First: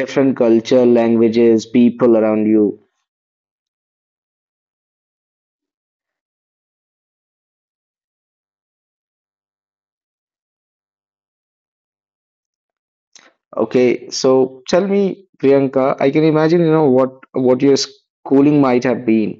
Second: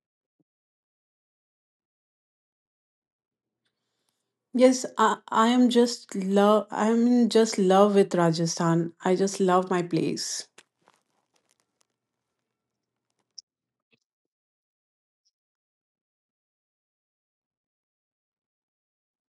different culture, languages, people around you. Yes, I am just love I'm in just love with Rajasthan. I just love my place. Okay, so tell me, Priyanka. I can imagine, you know, what your schooling might have been.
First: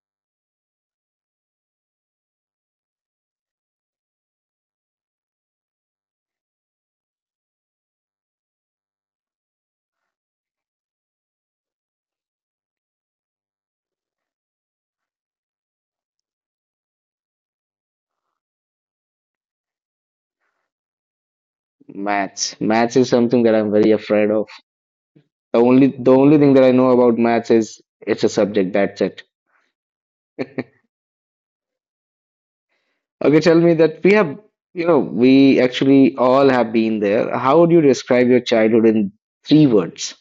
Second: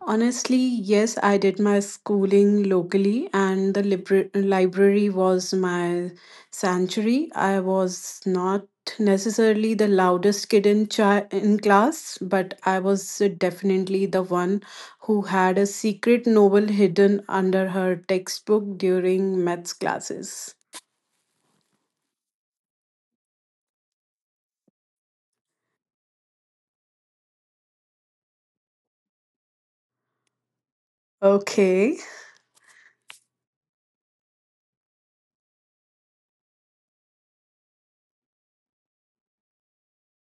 Honestly, yes, I did my schooling locally and the library was my sanctuary. I was not necessarily the loudest kid in in class, but I was definitely the one who had a secret novel hidden under her textbook during maths classes. Maths is something that I'm very afraid of. The only thing that I know about maths is it's a subject, that's it. Okay. Okay, tell me that we have, you know, we actually all have been there. How would you describe your childhood in three words?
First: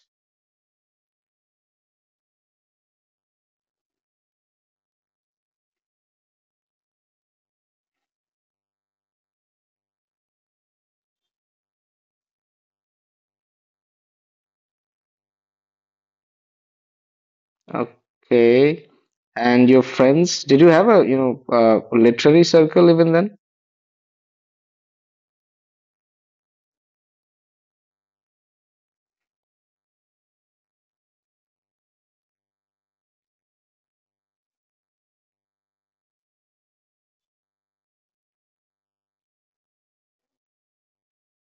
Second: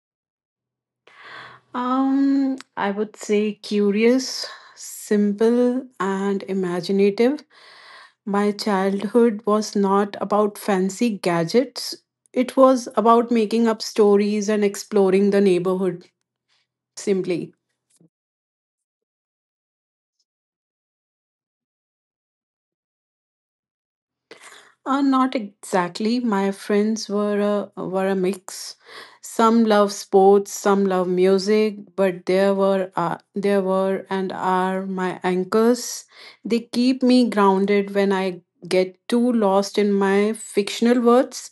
I would say curious, simple, and imaginative. My childhood was not about fancy gadgets, it was about making up stories and exploring the neighborhood simply. Okay. And your friends, did you have a, you know, literary circle even then? Not exactly. My friends were a mix. Some love sports, some love music, but there were and are my anchors. They keep me grounded when I get too lost in my fictional words.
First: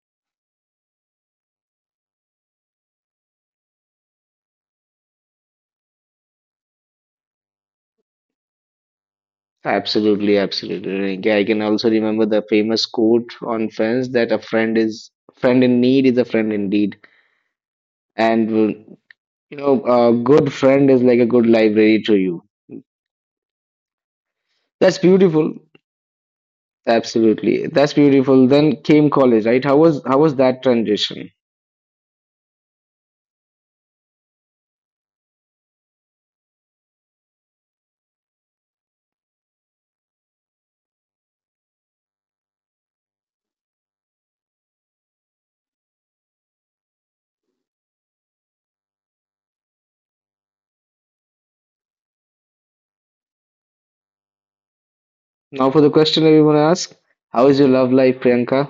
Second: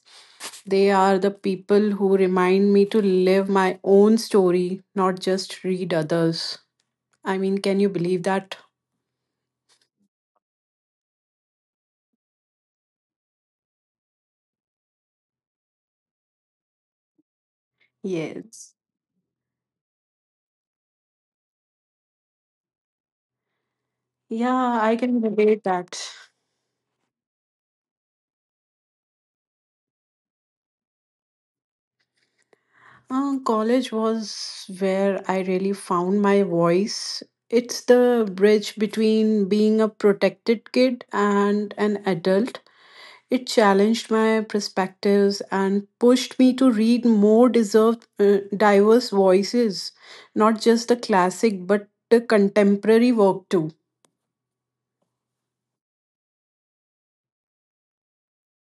They are the people who remind me to live my own story, not just read others. I mean, can you believe that? Absolutely, absolutely. Like, I can also remember the famous quote on Friends that a friend is friend in need is a friend indeed, Yes. and you know, a good friend is like a good library to you. Yeah, I That's can beautiful. relate that. Absolutely. That's beautiful. Then came college, right? How was that transition? College was where I really found my voice. It's the bridge between being a protected kid and an adult. It challenged my perspectives and pushed me to read more diverse voices, not just the classic, but the contemporary work too. Now for the question everyone asks, how is your love life, Priyanka?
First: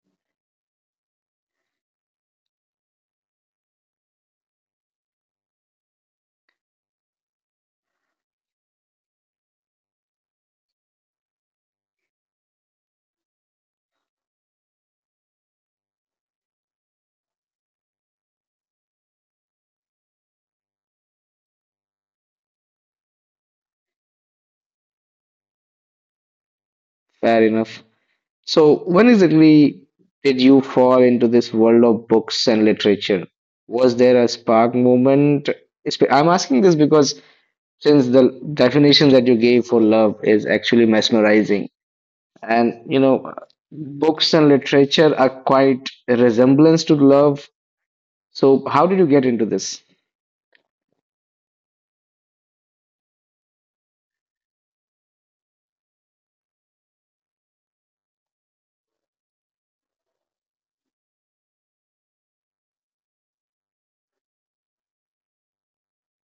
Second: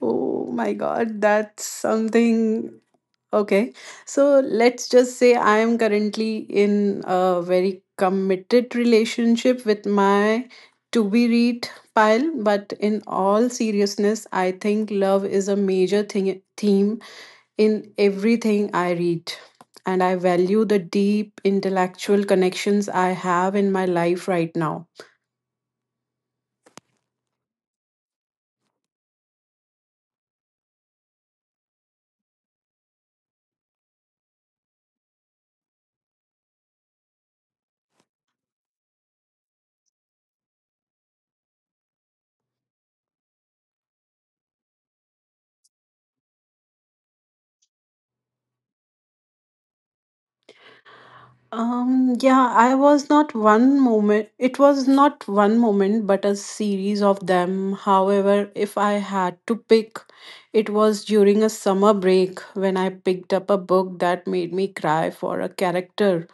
Oh my God, that's something. Okay. So let's just say I am currently in a very committed relationship with my to be read pile. But in all seriousness, I think love is a major theme in everything I read. And I value the deep intellectual connections I have in my life right now. Fair enough. So when exactly did you fall into this world of books and literature? Was there a spark moment? I'm asking this because since the definition that you gave for love is actually mesmerizing, and you know, books and literature are quite a resemblance to love. So how did you get into this? Yeah, I was not one moment, it was not one moment, but a series of them. However, if I had to pick, it was during a summer break when I picked up a book that made me cry for a character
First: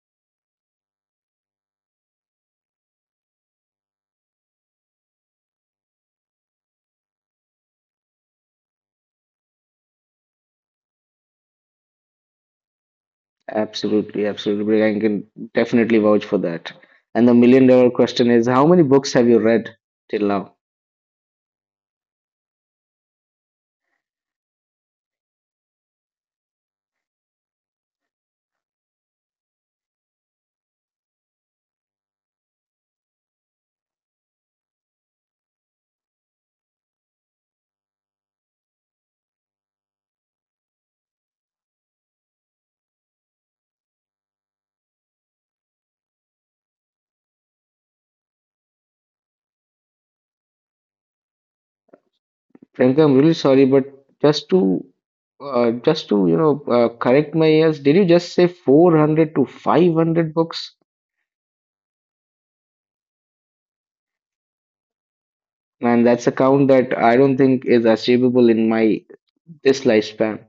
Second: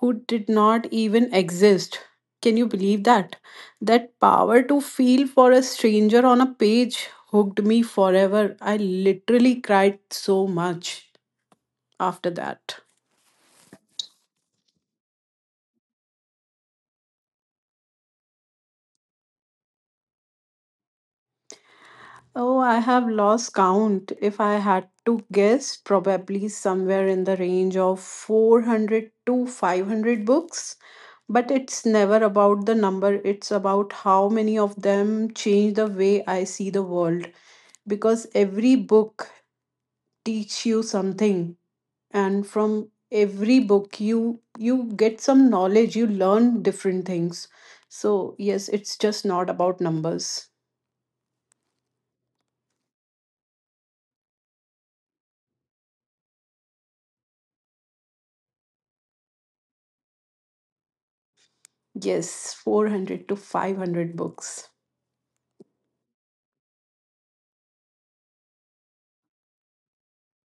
who did not even exist. Can you believe that? That power to feel for a stranger on a page hooked me forever. I literally cried so much after that. Absolutely, absolutely. I can definitely vouch for that. And the million dollar question is, how many books have you read till now? Oh, I have lost count. If I had to guess, probably somewhere in the range of 400 to 500 books. But it's never about the number, it's about how many of them change the way I see the world. Because every book teaches you something, and from every book you get some knowledge, you learn different things. So yes, it's just not about numbers. Priyanka, I'm really sorry, but just to just to correct my ears, did you just say 400 to 500 books? Yes, 400 to 500 books. Man, that's a count that I don't think is achievable in my this lifespan.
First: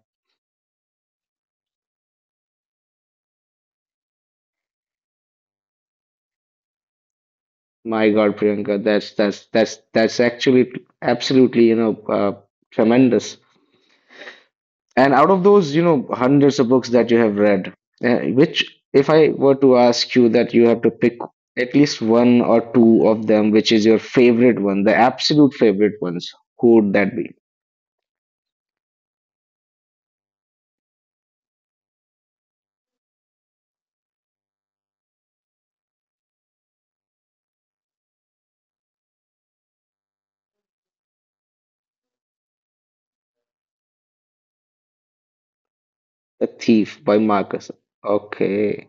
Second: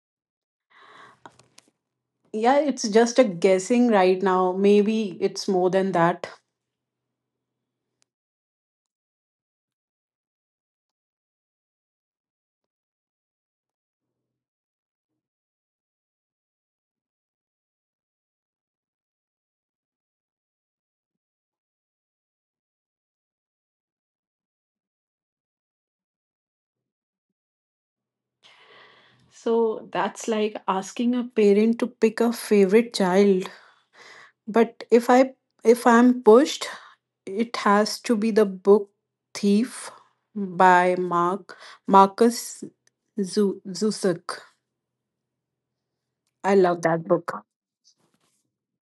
Yeah, it's just a guessing right now. Maybe it's more than that. My God, Priyanka, that's actually absolutely tremendous. And out of those, you know, hundreds of books that you have read, which, if I were to ask you that you have to pick at least one or two of them, which is your favorite one, the absolute favorite ones, who would that be? So that's like asking a parent to pick a favorite child. But if I'm pushed, it has to be the book Thief by Mark Marcus Zusak. The I love Thief that by book. Marcus. Okay.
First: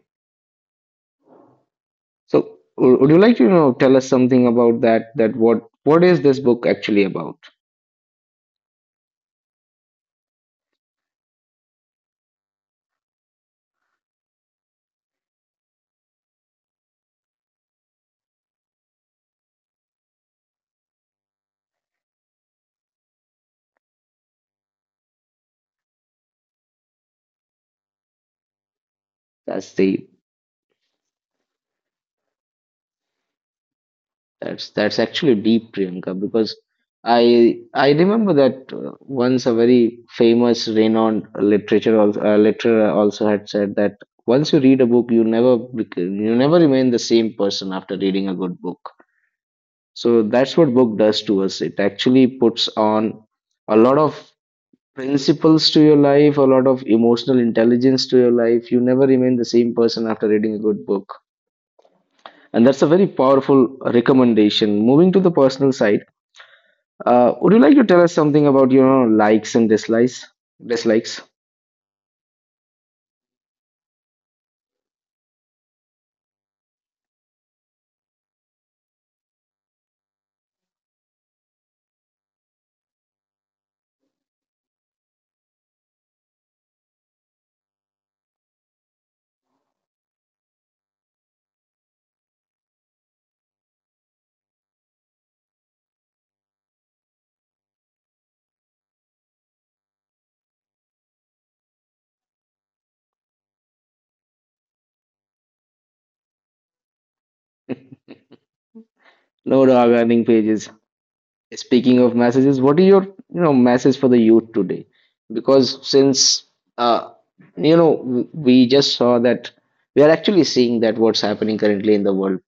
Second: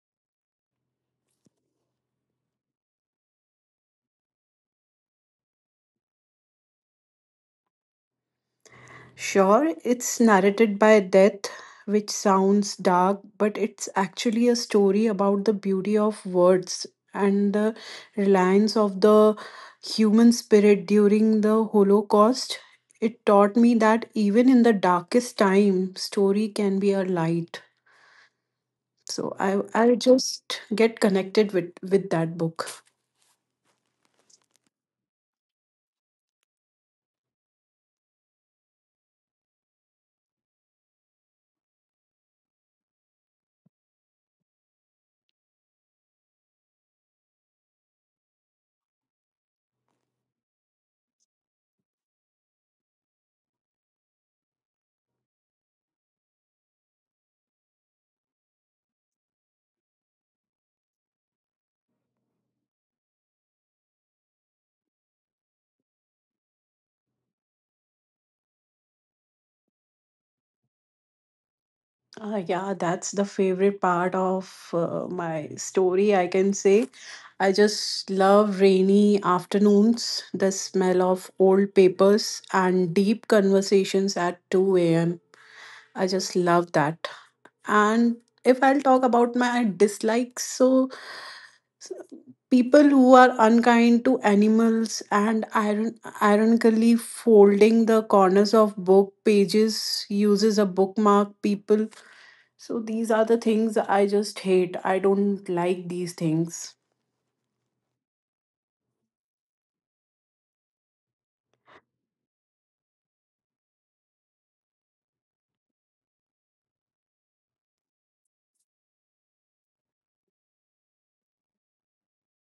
So, would you like to, you know, tell us something about that? That what is this book actually about? Sure, it's narrated by death, which sounds dark, but it's actually a story about the beauty of words and the reliance of the human spirit during the Holocaust. It taught me that even in the darkest time, story can be a light. So I That's I the just get connected with that book. That's actually deep, Priyanka, because I remember that once a very famous, renowned literature also, literator also had said that once you read a book, you never remain the same person after reading a good book. So that's what book does to us. It actually puts on a lot of principles to your life, a lot of emotional intelligence to your life. You never remain the same person after reading a good book, and that's a very powerful recommendation. Moving to the personal side. Would you like to tell us something about your likes and dislikes? Dislikes. Yeah, that's the favorite part of my story, I can say. I just love rainy afternoons, the smell of old papers, and deep conversations at 2 a.m. I just love that. And if I'll talk about my dislikes, so s- people who are unkind to animals and ironically folding the corners of book pages uses a bookmark people, so these are the things I just hate. I don't like these things. No regarding pages. Speaking of messages, what are your message for the youth today? Because since uh, we just saw that we are actually seeing that what's happening currently in the world.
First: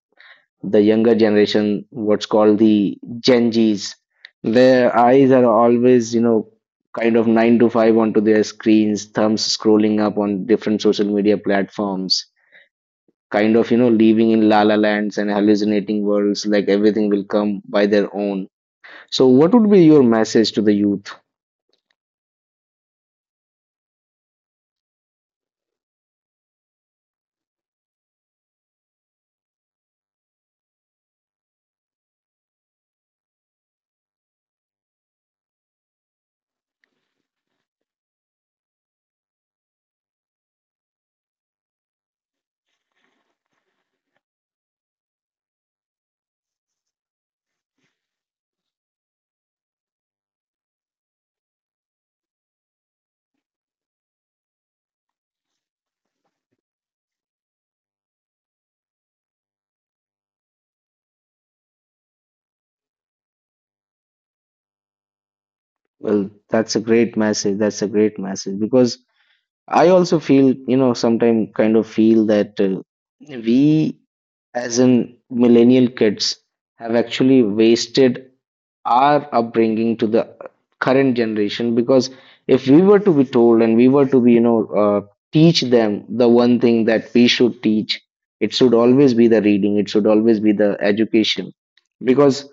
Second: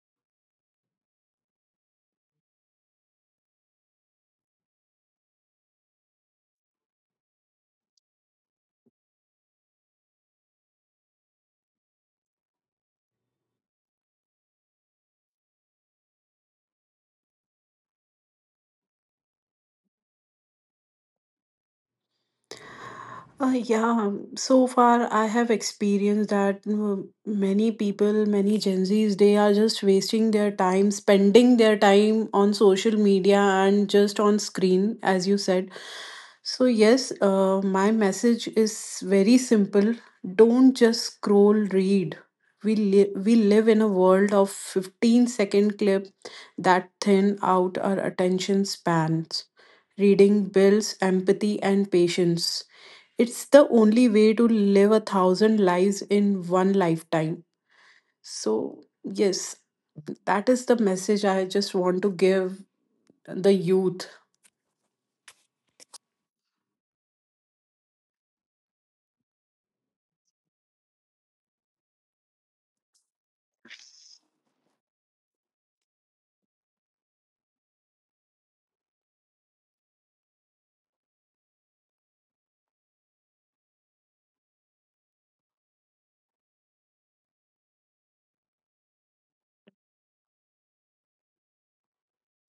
The younger generation, what's called the Gen Zs, their eyes are always, you know, kind of nine to five onto their screens, thumbs scrolling up on different social media platforms, kind of, you know, living in la la lands and hallucinating worlds like everything will come by their own. So what would be your message to the youth? Uh, yeah, so far I have experienced that many people, many Gen Zs, they are just wasting their time, spending their time on social media and just on screen, as you said. So, yes, my message is very simple. Don't just scroll, read. We live in a world of 15-second clip that thin out our attention spans. Reading builds empathy and patience, it's the only way to live a thousand lives in one lifetime. So, yes, that is the message I just want to give the youth. Well, that's a great message, that's a great message because I also feel, you know, sometimes kind of feel that, we, as in millennial kids, have actually wasted our upbringing to the current generation. Because if we were to be told and we were to be, teach them the one thing that we should teach, it should always be the reading. It should always be the education. Because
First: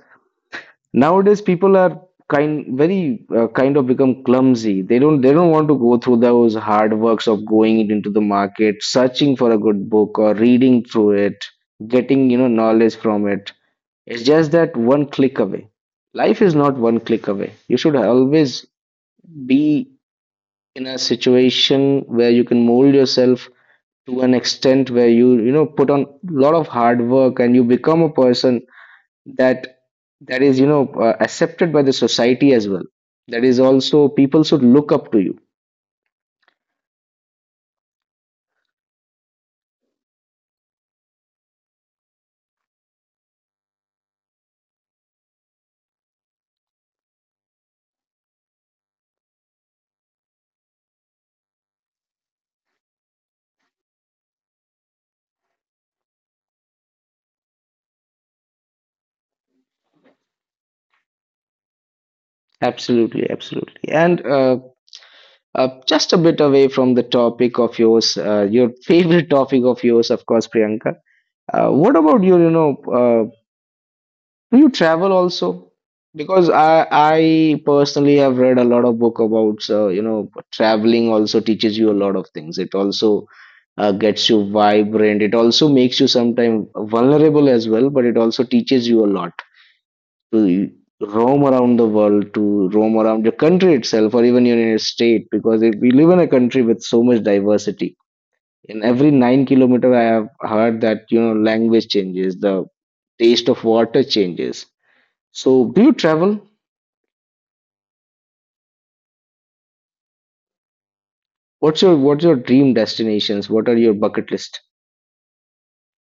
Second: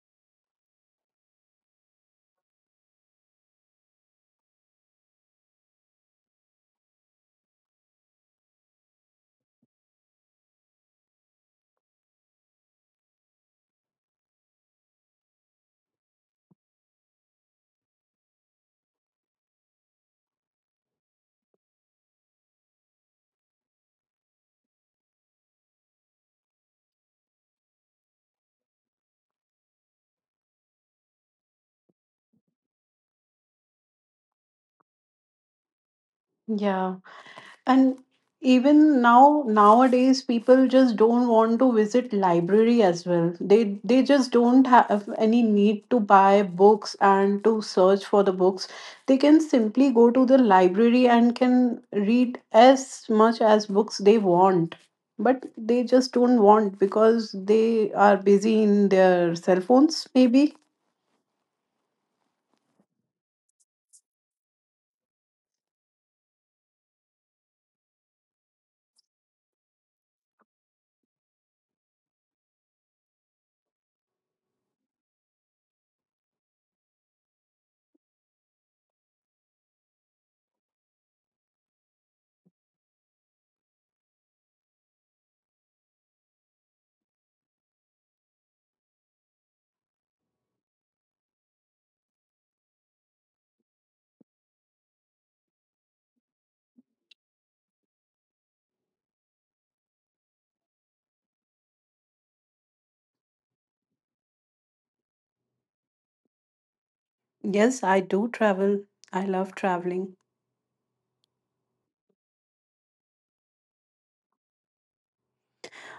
nowadays people are kind of become clumsy. They don't want to go through those hard works of going into the market, searching for a good book or reading through it, getting knowledge from it. It's just that one click away. Life is not one click away. You should always be in a situation where you can mold yourself to an extent where you know put on a lot of hard work and you become a person that that is, accepted by the society as well. That is also people should look up to you. Yeah. And even now nowadays people just don't want to visit library as well. They just don't have any need to buy books and to search for the books. They can simply go to the library and can read as much as books they want. But they just don't want because they are busy in their cell phones maybe. Absolutely, absolutely. And just a bit away from the topic of yours, your favorite topic of yours, of course, Priyanka. What about your, you know, Do you travel also? Because I personally have read a lot of book about, traveling also teaches you a lot of things. It also, gets you vibrant. It also makes you sometimes vulnerable as well, but it also teaches you a lot to roam around the world, to roam around your country itself, or even your inner state. Because if we live in a country with so much diversity, in every 9 kilometer, I have heard that, you know, language changes, the taste of water changes. So, do you travel? Yes, I do travel. I love traveling. What's your dream destinations? What are your bucket list?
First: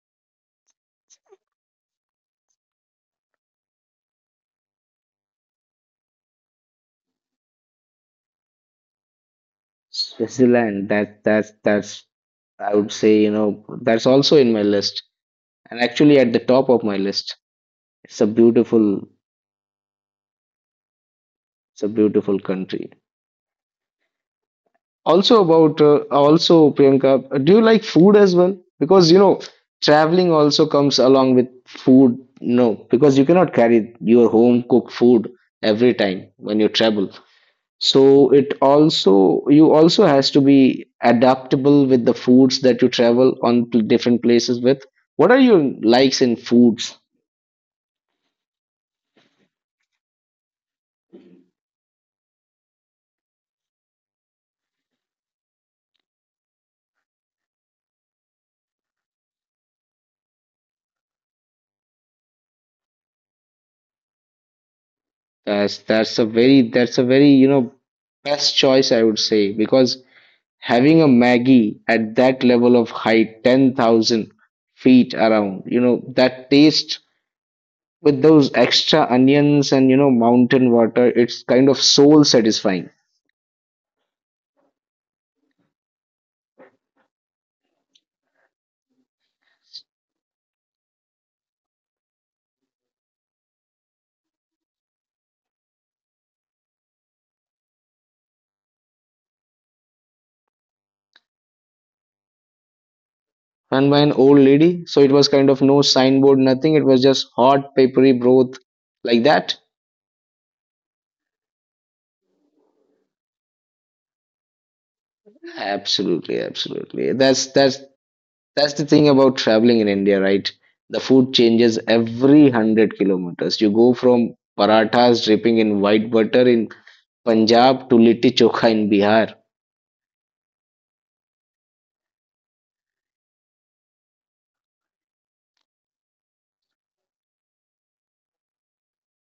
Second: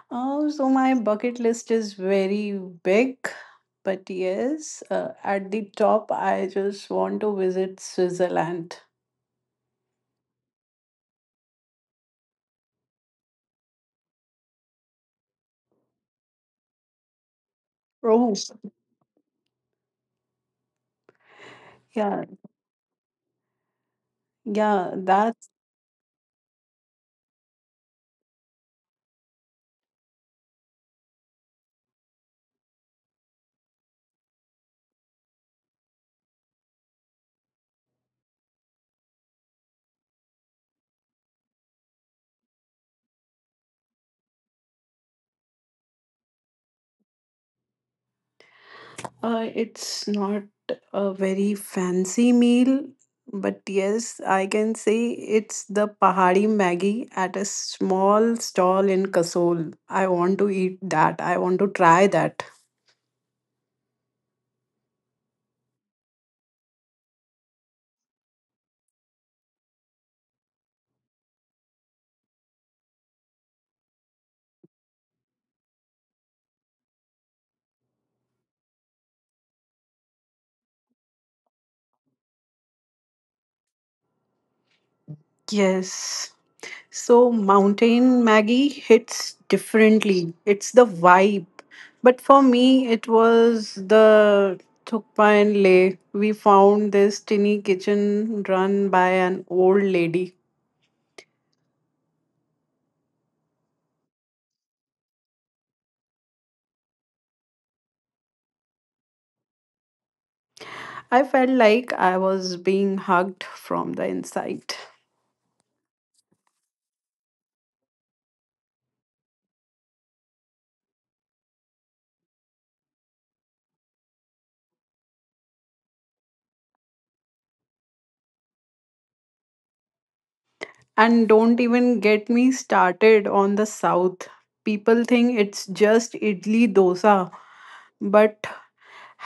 Oh, so my bucket list is very big, but yes, at the top, I just want to visit Switzerland. Switzerland. That's I would say, that's also in my list, and actually at the top of my list. It's a Oh, beautiful it's a yeah, beautiful country. yeah, Also that's about uh, also Priyanka, do you like food as well? Because, you know, traveling also comes along with food. No, because you cannot carry your home cooked food every time when you travel. So it also you also has to be adaptable with the foods that you travel on different places with. What are your likes in foods? It's not a very fancy meal, but yes, I can say it's the Pahari Maggi at a small stall in Kasol. I want to eat that. I want to try that. That's a very best choice I would say because having a Maggie at that level of height, 10,000 feet around, that taste with those extra onions and mountain water, it's kind of soul satisfying. Yes. So, Mountain Maggie hits differently. It's the vibe. But for me, it was the thukpa and leh. We found this tiny kitchen run by an old lady. Run by an old lady. So it was kind of no signboard, nothing. It was just hot, peppery broth like that. I felt like I was being hugged from the inside. Absolutely, absolutely. That's the thing about traveling in India, right? The food changes every 100 kilometers. You go from parathas dripping in white butter in Punjab to litti chokha in Bihar. And don't even get me started on the south. People think it's just idli dosa, but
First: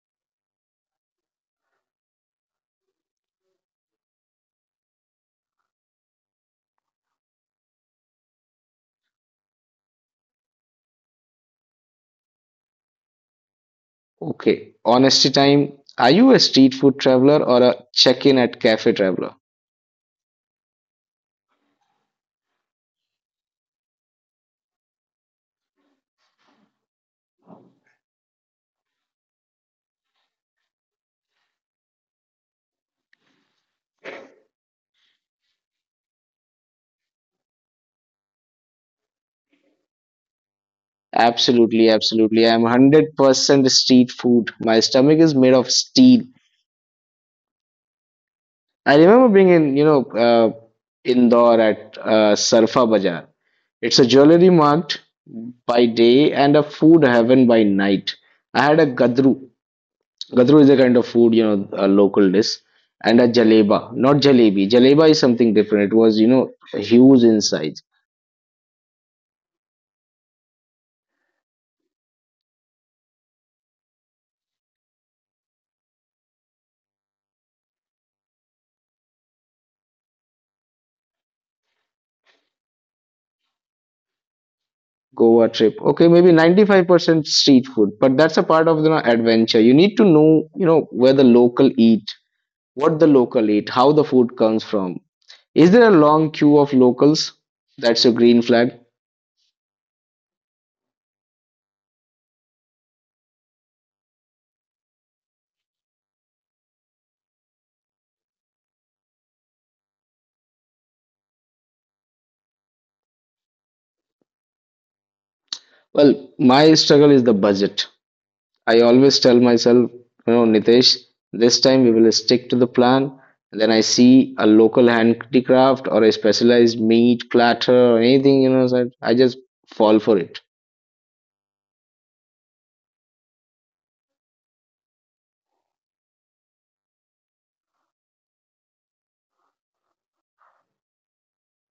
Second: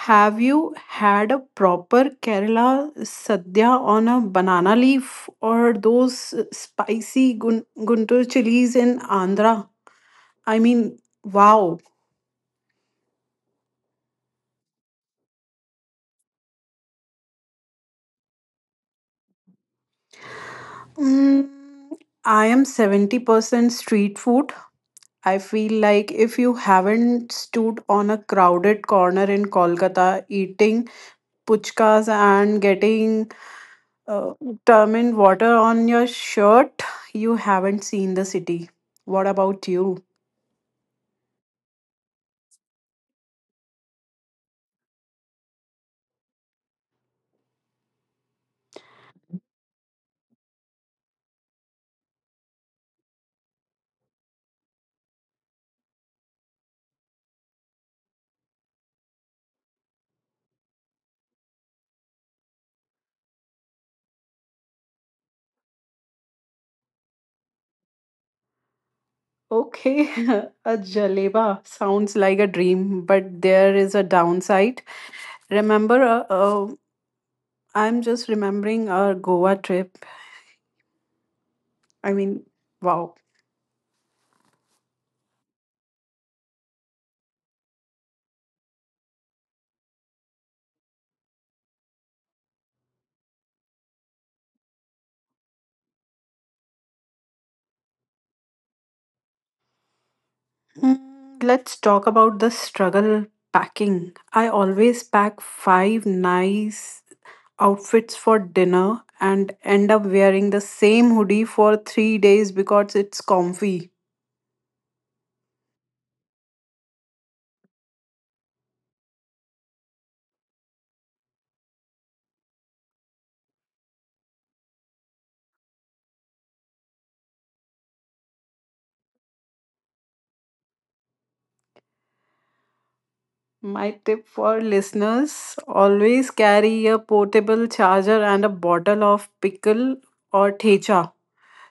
have you had a proper Kerala sadhya on a banana leaf or those spicy Guntur chilies in Andhra? I mean, wow. Okay, honesty time. Are you a street food traveler or a check-in at cafe traveler? Mm, I am 70% street food. I feel like if you haven't stood on a crowded corner in Kolkata eating puchkas and getting determined water on your shirt, you haven't seen the city. What about you? Absolutely, absolutely. I'm 100% street food. My stomach is made of steel. I remember being in, you know, Indore at Sarfa Bazaar. It's a jewelry mart by day and a food heaven by night. I had a gadru. Gadru is a kind of food, you know, a local dish, and a jaleba, not jalebi. Jaleba is something different. It was, you know, huge inside. Okay, a jaleba sounds like a dream, but there is a downside. Remember, I'm just remembering our Goa trip. I mean, wow. Goa trip. Okay, maybe 95% street food, but that's a part of the adventure. You need to know, you know, where the local eat, what the local eat, how the food comes from. Is there a long queue of locals? That's a green flag. Let's talk about the struggle packing. I always pack five nice outfits for dinner and end up wearing the same hoodie for 3 days because it's comfy. Well, my struggle is the budget. I always tell myself, you know, Nitesh, this time we will stick to the plan. Then I see a local handicraft or a specialized meat platter or anything, you know, so I just fall for it. My tip for listeners, always carry a portable charger and a bottle of pickle or thecha.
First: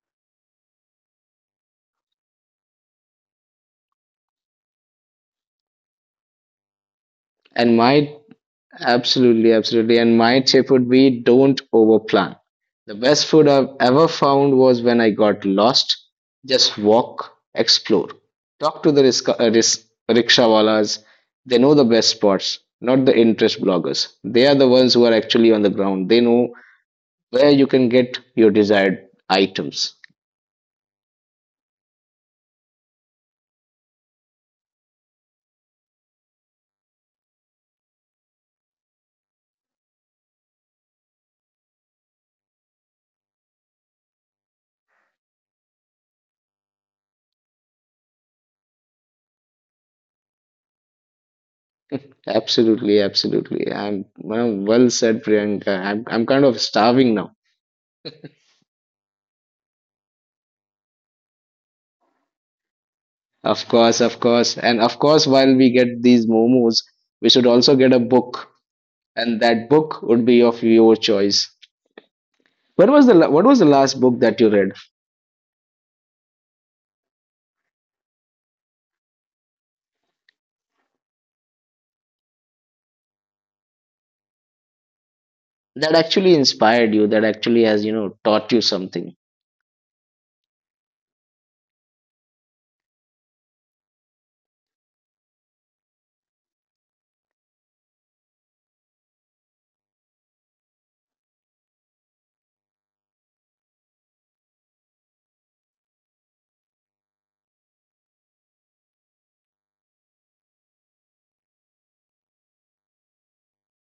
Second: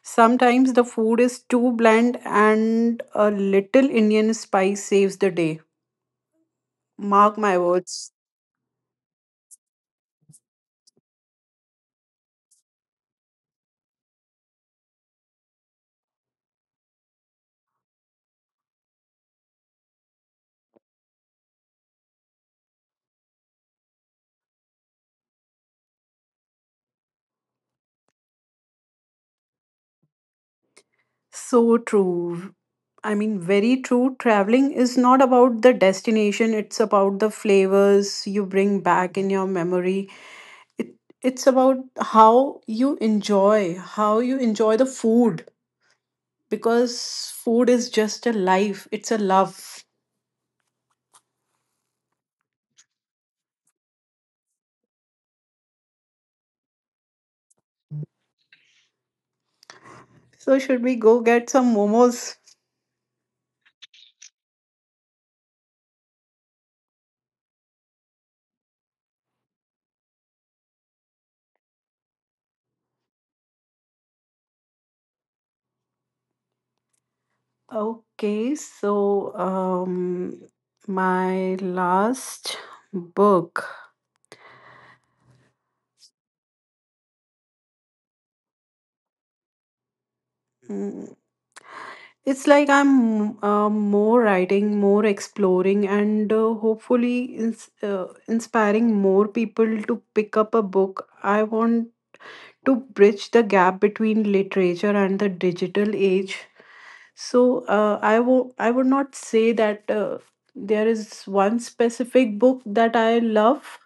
Sometimes the food is too bland and a little Indian spice saves the day. Mark my And words. my Absolutely, absolutely. And my tip would be don't overplan. The best food I've ever found was when I got lost. Just walk, explore, talk to the rickshawalas. They know the best spots, not the interest bloggers. They are the ones who are actually on the ground. They know where you can get your desired items. So true. I mean, very true. Traveling is not about the destination, it's about the flavors you bring back in your memory. It, it's about how you enjoy the food because food is just a life, it's a love. Absolutely, absolutely. I'm Well said, Priyanka. I'm kind of starving now. So, should we go get some momos? Of course, of course. And of course, while we get these momos, we should also get a book, and that book would be of your choice. What was the last book that you read Okay, so um, my last book. that actually inspired you, that actually has, you know, taught you something? Mm, It's like I'm more writing, more exploring, and hopefully ins- uh, inspiring more people to pick up a book. I want to bridge the gap between literature and the digital age. So I would not say that there is one specific book that I love,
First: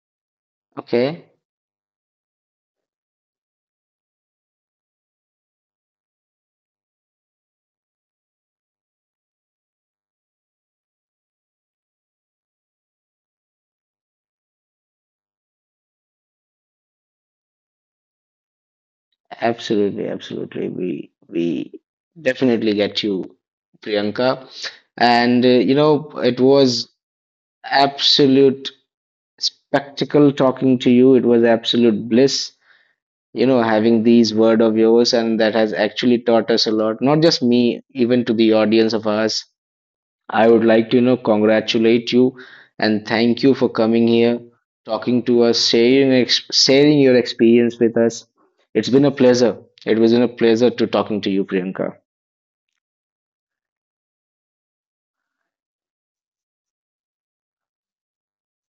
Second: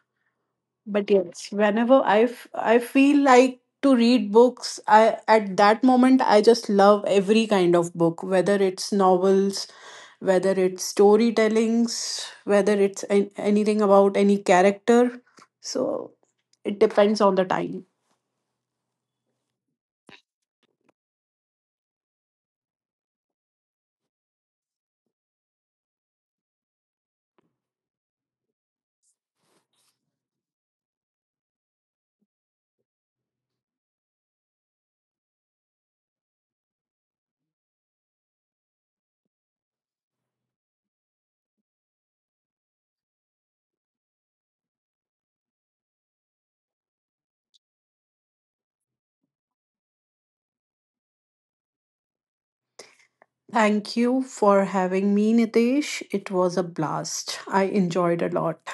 but Okay. yes, whenever I feel like to read books, I at that moment I just love every kind of book, whether it's novels, whether it's storytellings, whether it's anything about any character. So it depends on the time. Absolutely, absolutely. We definitely get you, Priyanka. And it was absolute spectacle talking to you. It was absolute bliss. Having these word of yours and that has actually taught us a lot, not just me, even to the audience of us. I would like to, congratulate you and thank you for coming here, talking to us, sharing sharing your experience with us. It's been a pleasure. It was been a pleasure to talking to you, Priyanka. Thank you for having me, Nitesh. It was a blast. I enjoyed a lot.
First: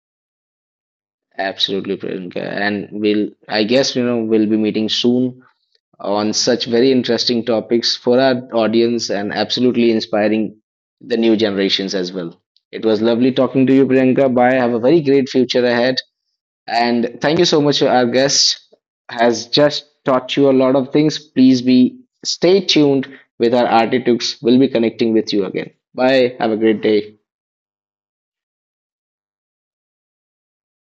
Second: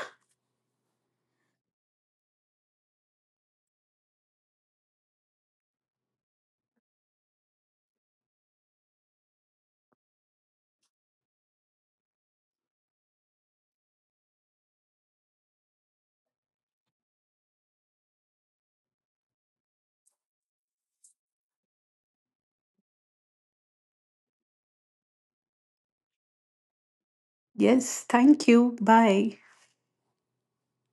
Absolutely, Priyanka. And we'll I guess, we'll be meeting soon on such very interesting topics for our audience and absolutely inspiring the new generations as well. It was lovely talking to you, Priyanka. Bye. Have a very great future ahead. And thank you so much. Our guest has just taught you a lot of things. Please be stay tuned with our Artitux. We'll be connecting with you again. Bye. Have a great day. Yes, thank you. Bye.